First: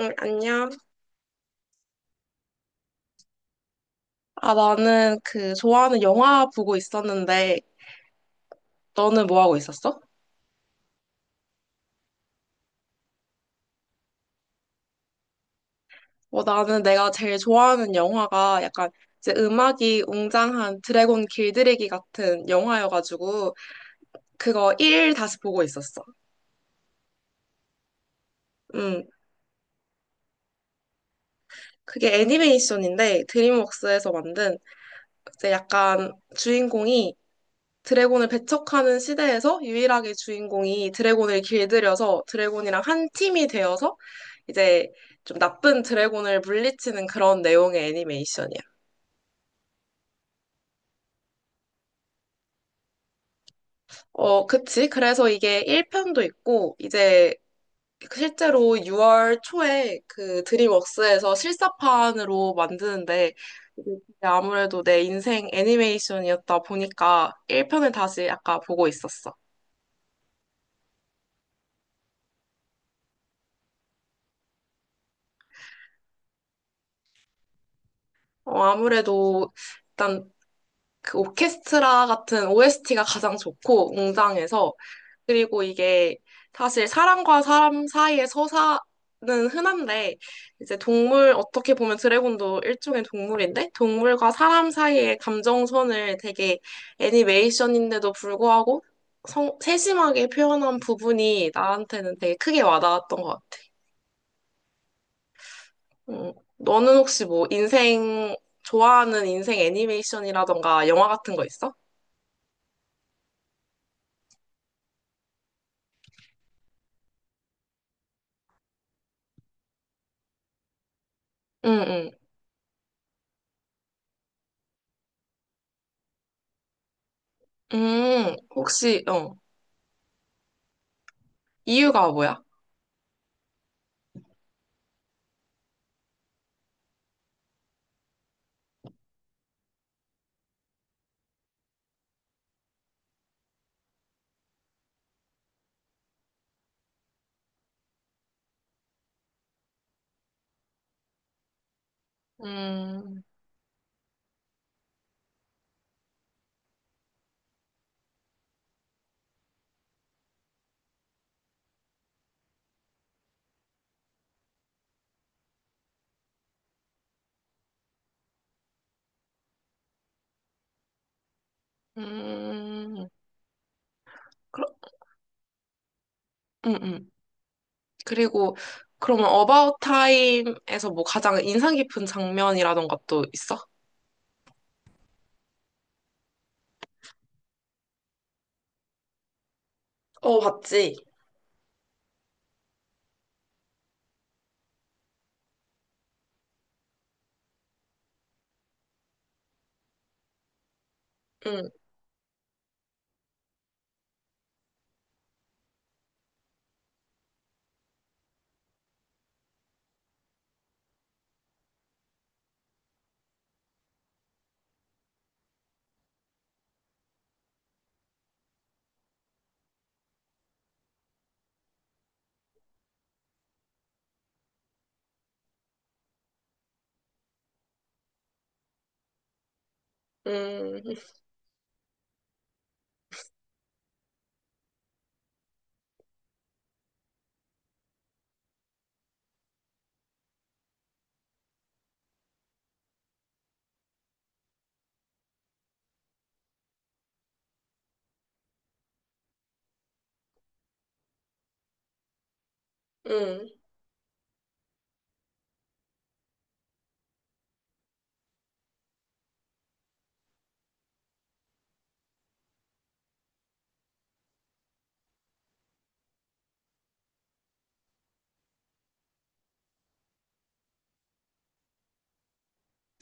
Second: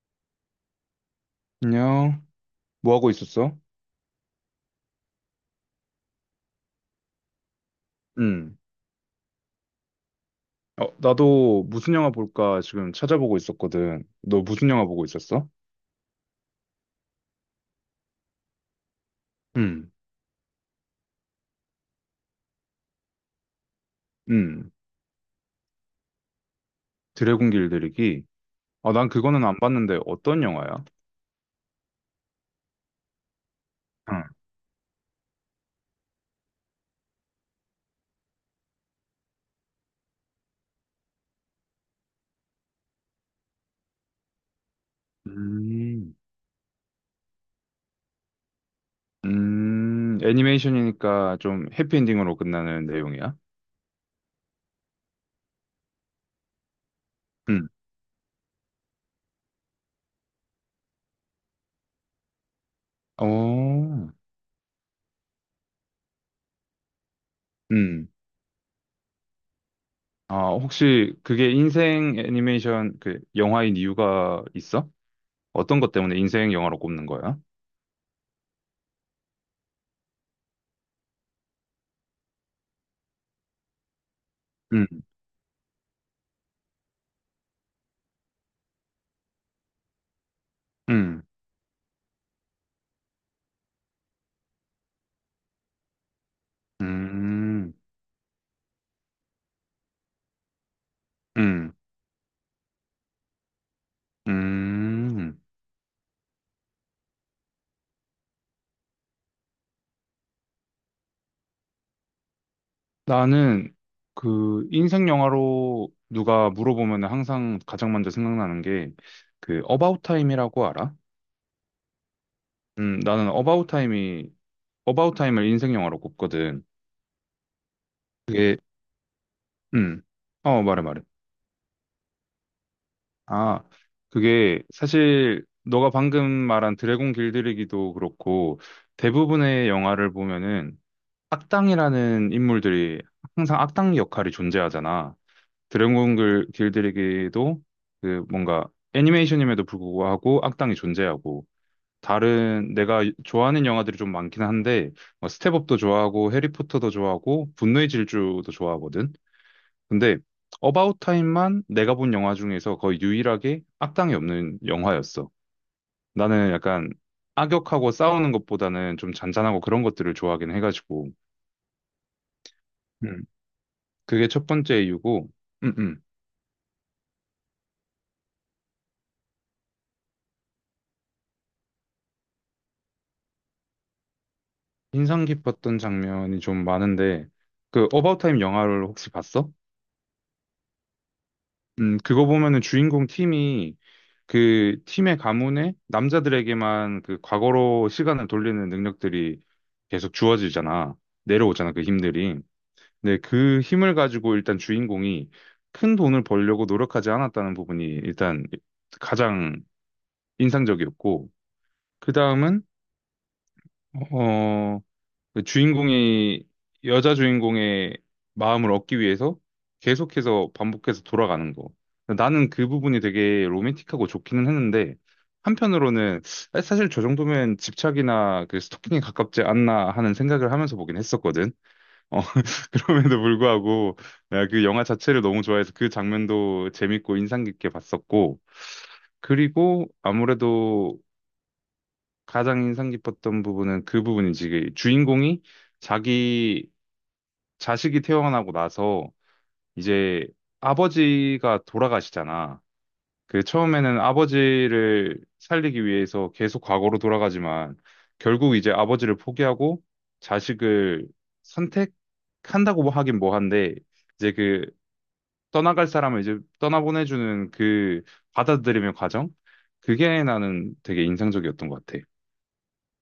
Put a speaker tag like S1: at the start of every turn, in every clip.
S1: 응, 안녕.
S2: 안녕. 뭐 하고 있었어?
S1: 아, 나는 그 좋아하는 영화 보고 있었는데,
S2: 응.
S1: 너는 뭐 하고 있었어?
S2: 나도 무슨 영화 볼까 지금 찾아보고 있었거든. 너 무슨 영화 보고 있었어?
S1: 어, 나는 내가 제일 좋아하는 영화가 약간 이제
S2: 응.
S1: 음악이 웅장한 드래곤 길들이기 같은 영화여가지고,
S2: 응.
S1: 그거 1 다시 보고 있었어.
S2: 드래곤 길들이기. 아,
S1: 음,
S2: 난 그거는 안 봤는데 어떤 영화야?
S1: 그게 애니메이션인데, 드림웍스에서
S2: 응.
S1: 만든 이제 약간 주인공이 드래곤을 배척하는 시대에서 유일하게 주인공이 드래곤을 길들여서 드래곤이랑 한 팀이 되어서 이제 좀 나쁜
S2: 음.
S1: 드래곤을 물리치는 그런 내용의 애니메이션이야.
S2: 음. 애니메이션이니까 좀 해피엔딩으로 끝나는 내용이야?
S1: 어, 그치. 그래서 이게 1편도 있고, 이제
S2: 응.
S1: 실제로 6월 초에 그 드림웍스에서 실사판으로 만드는데, 이게
S2: 어.
S1: 아무래도 내 인생 애니메이션이었다 보니까 1편을
S2: 응.
S1: 다시 아까 보고 있었어.
S2: 아, 혹시 그게 인생 애니메이션 그 영화인 이유가 있어? 어떤 것 때문에 인생 영화로 꼽는 거야?
S1: 어, 아무래도 일단 그 오케스트라 같은 OST가 가장 좋고, 웅장해서.
S2: 응.
S1: 그리고 이게 사실 사람과 사람 사이의 서사는 흔한데, 이제
S2: 음,
S1: 동물, 어떻게 보면 드래곤도 일종의 동물인데, 동물과 사람 사이의 감정선을 되게
S2: 음.
S1: 애니메이션인데도 불구하고 세심하게 표현한 부분이
S2: 음,
S1: 나한테는 되게 크게 와닿았던 것 같아.
S2: 음.
S1: 너는 혹시 뭐 인생, 좋아하는 인생 애니메이션이라던가 영화 같은 거 있어?
S2: 나는 그 인생 영화로 누가 물어보면 항상 가장 먼저 생각나는 게 그 어바웃 타임이라고 알아?
S1: 응, 응.
S2: 나는 어바웃 타임을 인생 영화로 꼽거든. 그게
S1: 혹시, 어,
S2: 음. 말해 말해.
S1: 이유가 뭐야?
S2: 아, 그게 사실 너가 방금 말한 드래곤 길들이기도 그렇고 대부분의 영화를 보면은 악당이라는 인물들이 항상 악당 역할이 존재하잖아. 길들이기도 그 뭔가 애니메이션임에도 불구하고 악당이 존재하고 다른 내가
S1: 음,
S2: 좋아하는 영화들이 좀 많긴 한데 뭐 스텝업도 좋아하고 해리포터도 좋아하고 분노의 질주도 좋아하거든. 근데 어바웃 타임만 내가 본 영화 중에서 거의 유일하게 악당이 없는 영화였어. 나는 약간 악역하고 싸우는 것보다는 좀 잔잔하고 그런 것들을 좋아하긴 해가지고
S1: 음,
S2: 음. 그게 첫
S1: 그럼,
S2: 번째 이유고 음, 음.
S1: 음, 음. 그리고, 그러면 어바웃 타임에서 뭐 가장 인상 깊은 장면이라던가 또 있어?
S2: 인상 깊었던 장면이 좀 많은데 그 어바웃 타임 영화를 혹시 봤어?
S1: 어, 봤지.
S2: 그거 보면은 주인공 팀이 그 팀의 가문에 남자들에게만 그 과거로 시간을 돌리는 능력들이 계속 주어지잖아.
S1: 응,
S2: 내려오잖아, 그 힘들이. 근데 그 힘을 가지고 일단 주인공이 큰 돈을 벌려고 노력하지 않았다는 부분이 일단 가장 인상적이었고, 그 다음은, 어, 그 주인공이 여자 주인공의 마음을 얻기 위해서 계속해서 반복해서 돌아가는 거. 나는 그 부분이 되게 로맨틱하고 좋기는 했는데 한편으로는 아, 사실 저 정도면 집착이나 그 스토킹에 가깝지 않나 하는 생각을 하면서 보긴
S1: 응.
S2: 했었거든. 어, 그럼에도 불구하고 내가 그 영화 자체를 너무 좋아해서 그 장면도 재밌고 인상 깊게 봤었고 그리고 아무래도 가장 인상 깊었던 부분은 그 부분이지. 그 주인공이 자기 자식이 태어나고 나서 이제 아버지가 돌아가시잖아. 그
S1: 응.
S2: 처음에는 아버지를 살리기 위해서 계속 과거로 돌아가지만 결국 이제 아버지를 포기하고 자식을 선택한다고 뭐 하긴 뭐한데 이제 그 떠나갈 사람을 이제 떠나보내주는 그 받아들이는 과정? 그게 나는 되게 인상적이었던 것 같아.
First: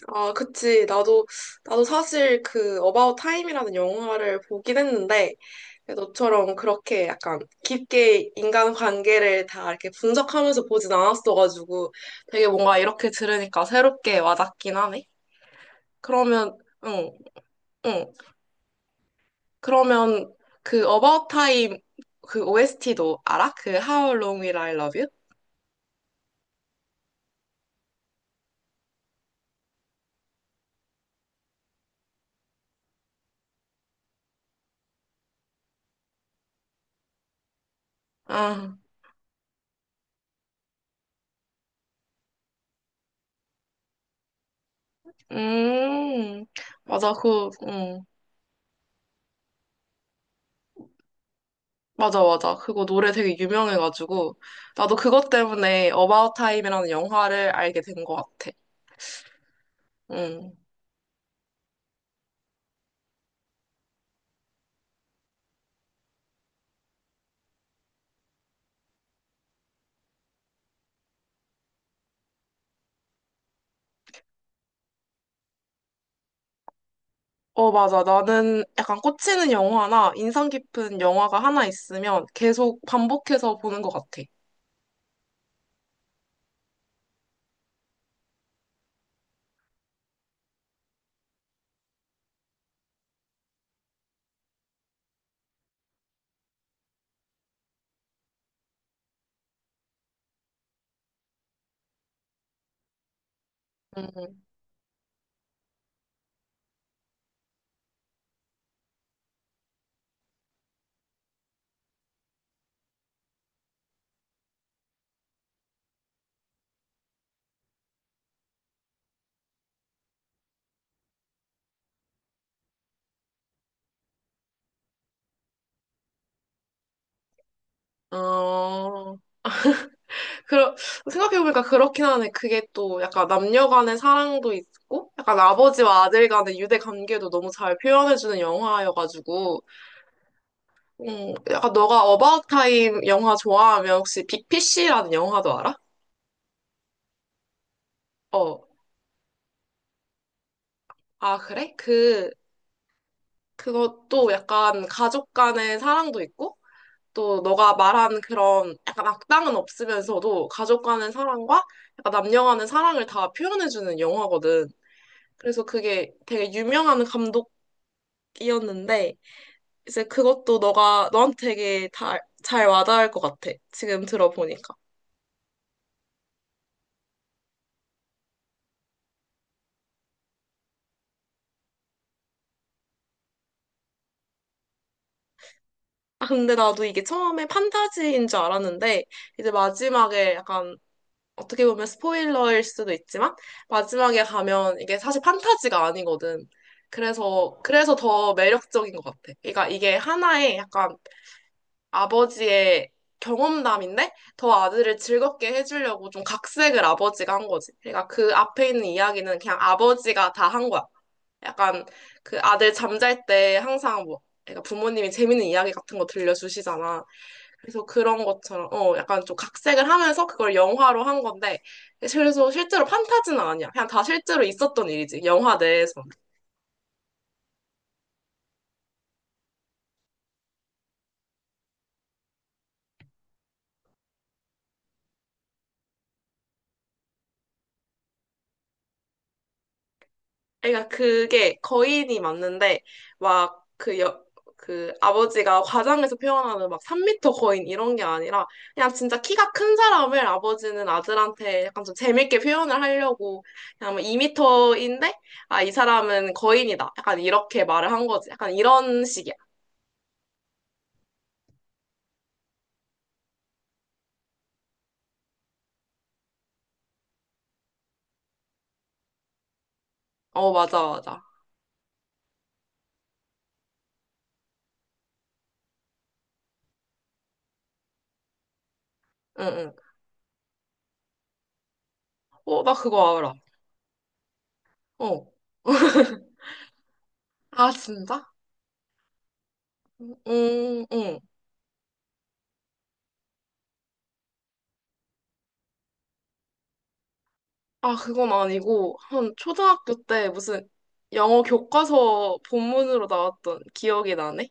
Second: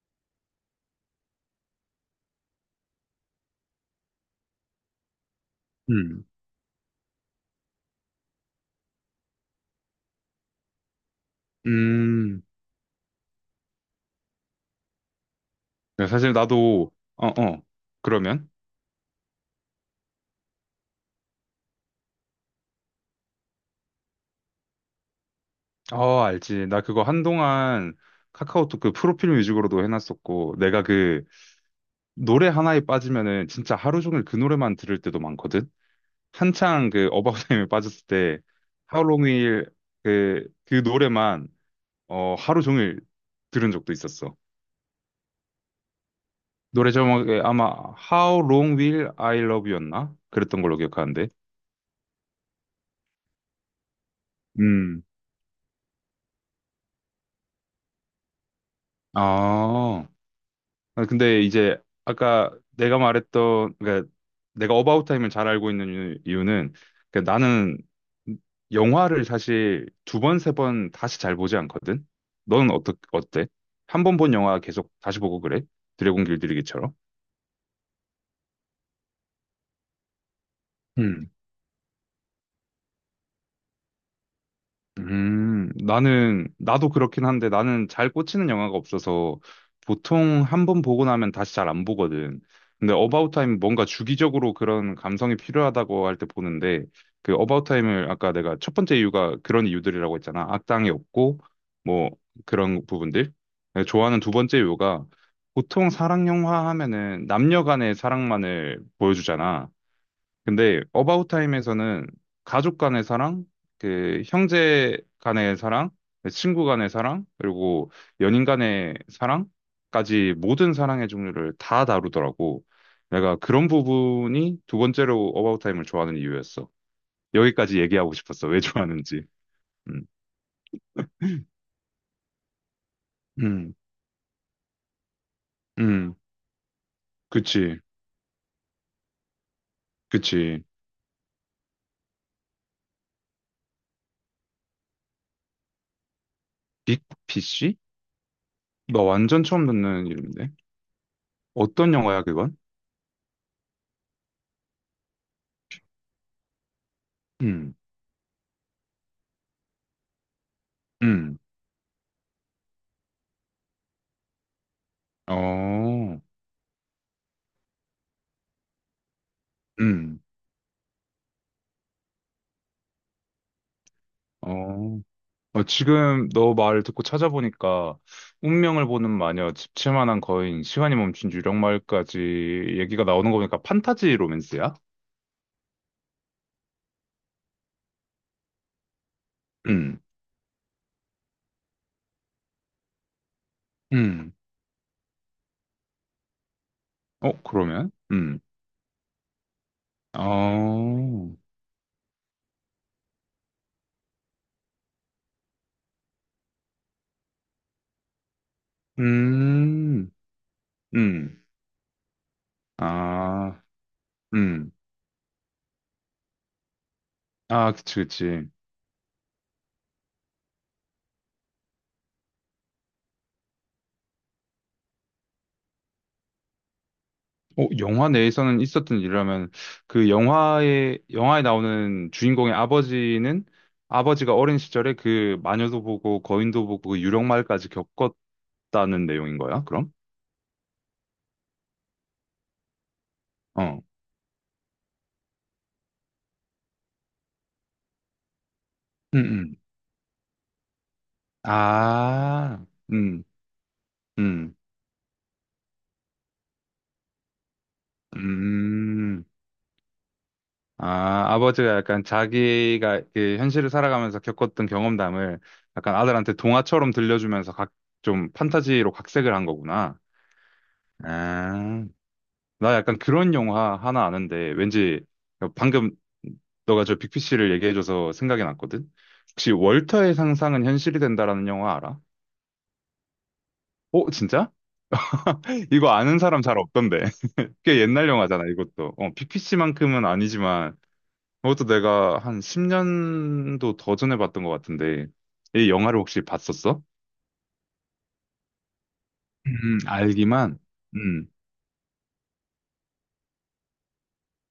S1: 아, 그치. 나도, 나도 사실 그 어바웃 타임이라는 영화를 보긴 했는데,
S2: 음.
S1: 너처럼 그렇게 약간 깊게 인간 관계를 다 이렇게 분석하면서 보진 않았어가지고,
S2: 음.
S1: 되게 뭔가 이렇게 들으니까 새롭게 와닿긴 하네.
S2: 사실
S1: 그러면,
S2: 나도,
S1: 응, 응.
S2: 그러면?
S1: 그러면 그 About Time 그 OST도 알아? 그 How Long Will I Love You?
S2: 어, 알지. 나 그거 한동안 카카오톡 그 프로필 뮤직으로도 해놨었고, 내가 그 노래 하나에 빠지면은 진짜 하루 종일 그 노래만 들을 때도 많거든? 한창 그 어바웃 타임에 빠졌을 때
S1: 아,
S2: 하루 종일 그 노래만 하루 종일 들은 적도 있었어.
S1: 음,
S2: 노래
S1: 맞아,
S2: 제목에
S1: 그,
S2: 아마 How Long Will I Love You였나? 그랬던 걸로 기억하는데.
S1: 맞아, 맞아. 그거 노래 되게 유명해가지고 나도
S2: 음.
S1: 그것 때문에 About Time이라는 영화를 알게 된 것 같아.
S2: 아.
S1: 음.
S2: 아, 근데 이제 아까 내가 말했던 그러니까 내가 어바웃 타임을 잘 알고 있는 이유는 그러니까 나는 영화를 사실 두 번, 세 번 다시 잘 보지 않거든. 너는 어때? 한 번 본 영화 계속 다시 보고 그래? 드래곤 길들이기처럼.
S1: 어, 맞아. 나는 약간 꽂히는 영화나 인상 깊은 영화가 하나 있으면 계속 반복해서 보는 것 같아.
S2: 나도 그렇긴 한데 나는 잘 꽂히는 영화가 없어서 보통 한 번 보고 나면 다시 잘 안 보거든. 근데 어바웃 타임 뭔가 주기적으로 그런 감성이 필요하다고 할 때 보는데 그 어바웃 타임을 아까 내가 첫 번째 이유가 그런 이유들이라고 했잖아. 악당이 없고 뭐 그런 부분들. 내가 좋아하는 두
S1: 음.
S2: 번째 이유가 보통 사랑 영화 하면은 남녀 간의 사랑만을 보여주잖아. 근데 어바웃 타임에서는 가족 간의 사랑, 그 형제 간의 사랑, 친구 간의 사랑, 그리고 연인 간의 사랑까지 모든 사랑의 종류를 다 다루더라고. 내가 그런 부분이 두 번째로 어바웃 타임을 좋아하는 이유였어. 여기까지 얘기하고 싶었어. 왜
S1: 어...
S2: 좋아하는지. 음,
S1: 그러, 생각해보니까 그렇긴 하네. 그게 또 약간 남녀
S2: 음,
S1: 간의 사랑도 있고, 약간 아버지와
S2: 음,
S1: 아들 간의 유대 관계도 너무 잘
S2: 그치,
S1: 표현해주는 영화여가지고,
S2: 그치.
S1: 약간 너가 어바웃 타임 영화 좋아하면 혹시 BPC라는 영화도 알아?
S2: 빅피쉬?
S1: 어,
S2: 나 완전 처음 듣는 이름인데.
S1: 아, 그래?
S2: 어떤 영화야,
S1: 그,
S2: 그건?
S1: 그것도 약간 가족 간의 사랑도 있고, 또 너가
S2: 음,
S1: 말한 그런 약간 악당은 없으면서도 가족 간의
S2: 음,
S1: 사랑과 약간 남녀 간의 사랑을 다 표현해주는 영화거든. 그래서 그게
S2: 어,
S1: 되게 유명한 감독 이었는데 이제
S2: 음.
S1: 그것도 너가 너한테 되게 다, 잘 와닿을 것 같아. 지금 들어보니까.
S2: 어, 어, 지금 너 말을 듣고 찾아보니까 운명을 보는 마녀, 집채만한 거인, 시간이 멈춘 유령마을까지 얘기가 나오는 거 보니까 판타지 로맨스야?
S1: 아, 근데 나도 이게 처음에 판타지인 줄 알았는데 이제
S2: 음,
S1: 마지막에 약간 어떻게 보면 스포일러일 수도 있지만 마지막에
S2: 음.
S1: 가면 이게 사실 판타지가 아니거든.
S2: 어,
S1: 그래서
S2: 그러면?
S1: 그래서 더
S2: 음.
S1: 매력적인 것 같아. 그러니까 이게 하나의 약간
S2: 어,
S1: 아버지의 경험담인데 더 아들을 즐겁게 해주려고 좀 각색을 아버지가 한 거지. 그러니까 그 앞에 있는 이야기는 그냥
S2: 음,
S1: 아버지가 다 한 거야.
S2: 음.
S1: 약간 그 아들 잠잘 때
S2: 아,
S1: 항상 뭐 애가
S2: 음.
S1: 부모님이 재밌는 이야기 같은 거 들려주시잖아.
S2: 아,
S1: 그래서
S2: 그치,
S1: 그런
S2: 그치.
S1: 것처럼 어 약간 좀 각색을 하면서 그걸 영화로 한 건데 그래서 실제로 판타지는 아니야. 그냥 다 실제로 있었던 일이지. 영화 내에서.
S2: 어, 영화 내에서는 있었던 일이라면 그 영화에 나오는 주인공의 아버지는 아버지가 어린 시절에 그 마녀도 보고 거인도 보고 그 유령말까지 겪었다는 내용인 거야? 그럼?
S1: 그러니까 그게 거인이 맞는데 막
S2: 어.
S1: 그 여, 그 아버지가 과장해서 표현하는 막 3미터 거인 이런 게 아니라 그냥
S2: 음,
S1: 진짜 키가
S2: 음.
S1: 큰 사람을 아버지는 아들한테 약간 좀 재밌게
S2: 아.
S1: 표현을
S2: 음.
S1: 하려고 그냥 뭐
S2: 음.
S1: 2미터인데 아, 이 사람은 거인이다. 약간 이렇게 말을 한 거지. 약간 이런
S2: 음.
S1: 식이야.
S2: 아, 아버지가 약간 자기가 그 현실을 살아가면서 겪었던 경험담을 약간 아들한테 동화처럼 들려주면서 각 좀 판타지로 각색을 한 거구나.
S1: 어, 맞아, 맞아.
S2: 아. 나 약간 그런 영화 하나 아는데 왠지 방금 너가 저 빅피씨를 얘기해줘서 생각이 났거든.
S1: 응,
S2: 혹시
S1: 응.
S2: 월터의 상상은 현실이 된다라는 영화 알아?
S1: 어, 나 그거 알아.
S2: 어, 진짜?
S1: 어.
S2: 이거 아는 사람 잘 없던데.
S1: 아,
S2: 꽤 옛날
S1: 진짜?
S2: 영화잖아, 이것도. 어, 빅피씨만큼은
S1: 응,
S2: 아니지만
S1: 응.
S2: 그것도 내가 한 10년도 더 전에 봤던 것 같은데 이 영화를 혹시 봤었어?
S1: 아, 그건 아니고, 한 초등학교 때
S2: 알기만.
S1: 무슨
S2: 음.
S1: 영어 교과서 본문으로 나왔던 기억이 나네?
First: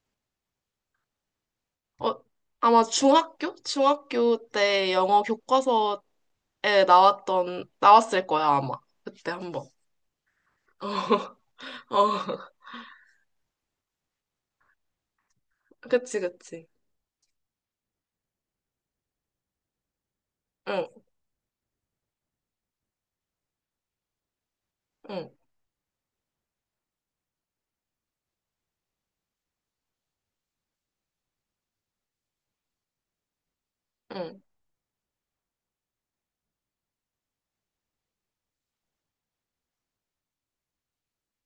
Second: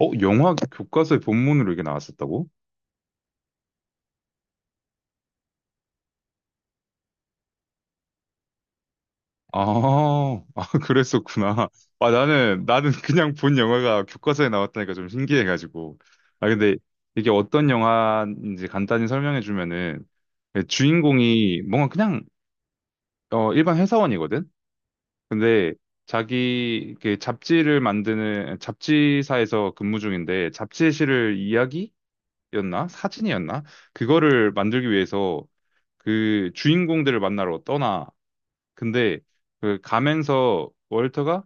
S2: 어, 영화 교과서의 본문으로 이게
S1: 어,
S2: 나왔었다고?
S1: 아마 중학교? 중학교 때 영어 교과서에 나왔을 거야, 아마. 그때 한
S2: 아,
S1: 번.
S2: 아,
S1: 어,
S2: 그랬었구나. 아,
S1: 어,
S2: 나는 그냥 본 영화가 교과서에 나왔다니까 좀 신기해가지고.
S1: 그치,
S2: 아,
S1: 그치.
S2: 근데 이게 어떤 영화인지 간단히 설명해주면은, 그
S1: 응,
S2: 주인공이 뭔가 그냥, 어, 일반 회사원이거든?
S1: 응,
S2: 근데 자기, 이렇게 잡지를 만드는, 잡지사에서 근무 중인데, 잡지에 실을 이야기였나? 사진이었나?
S1: 응.
S2: 그거를 만들기 위해서 그 주인공들을 만나러 떠나. 근데 그 가면서 월터가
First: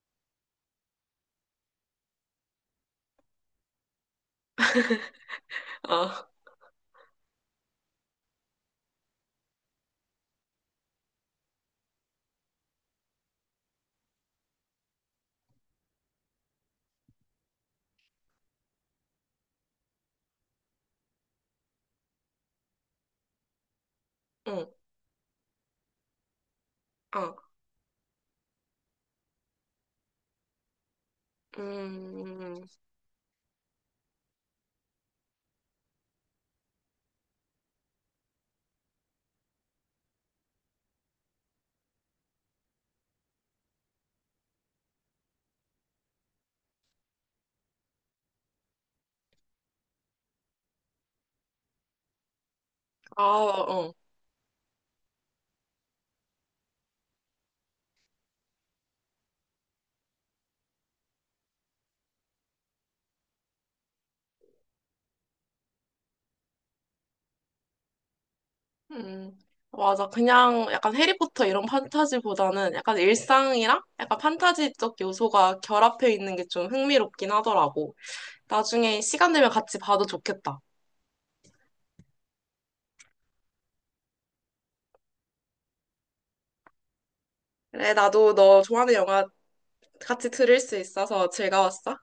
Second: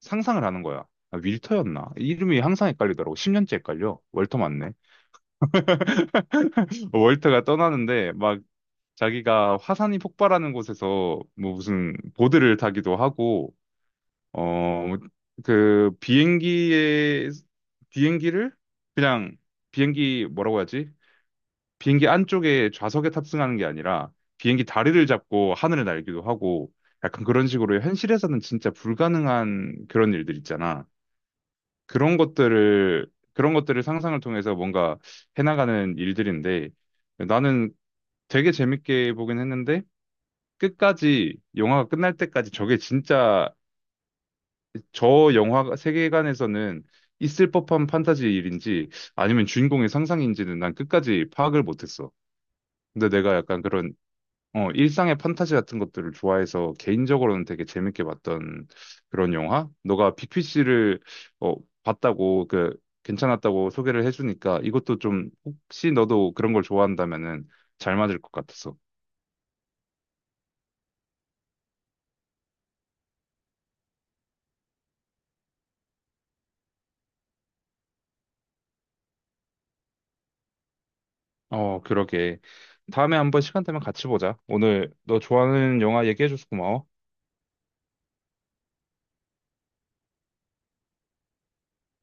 S2: 상상을 하는 거야. 아, 윌터였나? 이름이 항상 헷갈리더라고. 10년째 헷갈려. 월터 맞네.
S1: 아,
S2: 월터가 떠나는데 막 자기가 화산이 폭발하는 곳에서 뭐 무슨 보드를 타기도 하고 어 그 비행기에 비행기를 그냥 비행기 뭐라고 하지? 비행기 안쪽에 좌석에 탑승하는 게 아니라 비행기
S1: 응,
S2: 다리를 잡고 하늘을 날기도 하고 약간
S1: 아,
S2: 그런 식으로 현실에서는 진짜 불가능한 그런 일들 있잖아. 그런
S1: 음,
S2: 것들을 그런 것들을 상상을 통해서 뭔가 해나가는 일들인데 나는 되게 재밌게 보긴 했는데 끝까지 영화가 끝날 때까지 저게 진짜 저 영화 세계관에서는 있을 법한 판타지 일인지 아니면 주인공의 상상인지는 난 끝까지 파악을 못했어. 근데
S1: 아,
S2: 내가 약간 그런
S1: 어.
S2: 어, 일상의 판타지 같은 것들을 좋아해서 개인적으로는 되게 재밌게 봤던 그런 영화? 너가 빅피시를 어, 봤다고 그 괜찮았다고 소개를 해주니까 이것도 좀 혹시 너도 그런 걸 좋아한다면은 잘 맞을 것 같았어.
S1: 음, 맞아. 그냥 약간 해리포터 이런 판타지보다는 약간 일상이랑 약간 판타지적 요소가 결합해 있는 게 좀 흥미롭긴 하더라고. 나중에 시간 되면 같이 봐도 좋겠다.
S2: 어, 그러게. 다음에 한번 시간 되면 같이 보자. 오늘 너 좋아하는 영화 얘기해줘서 고마워.
S1: 그래, 나도 너 좋아하는 영화 같이 들을 수 있어서 즐거웠어.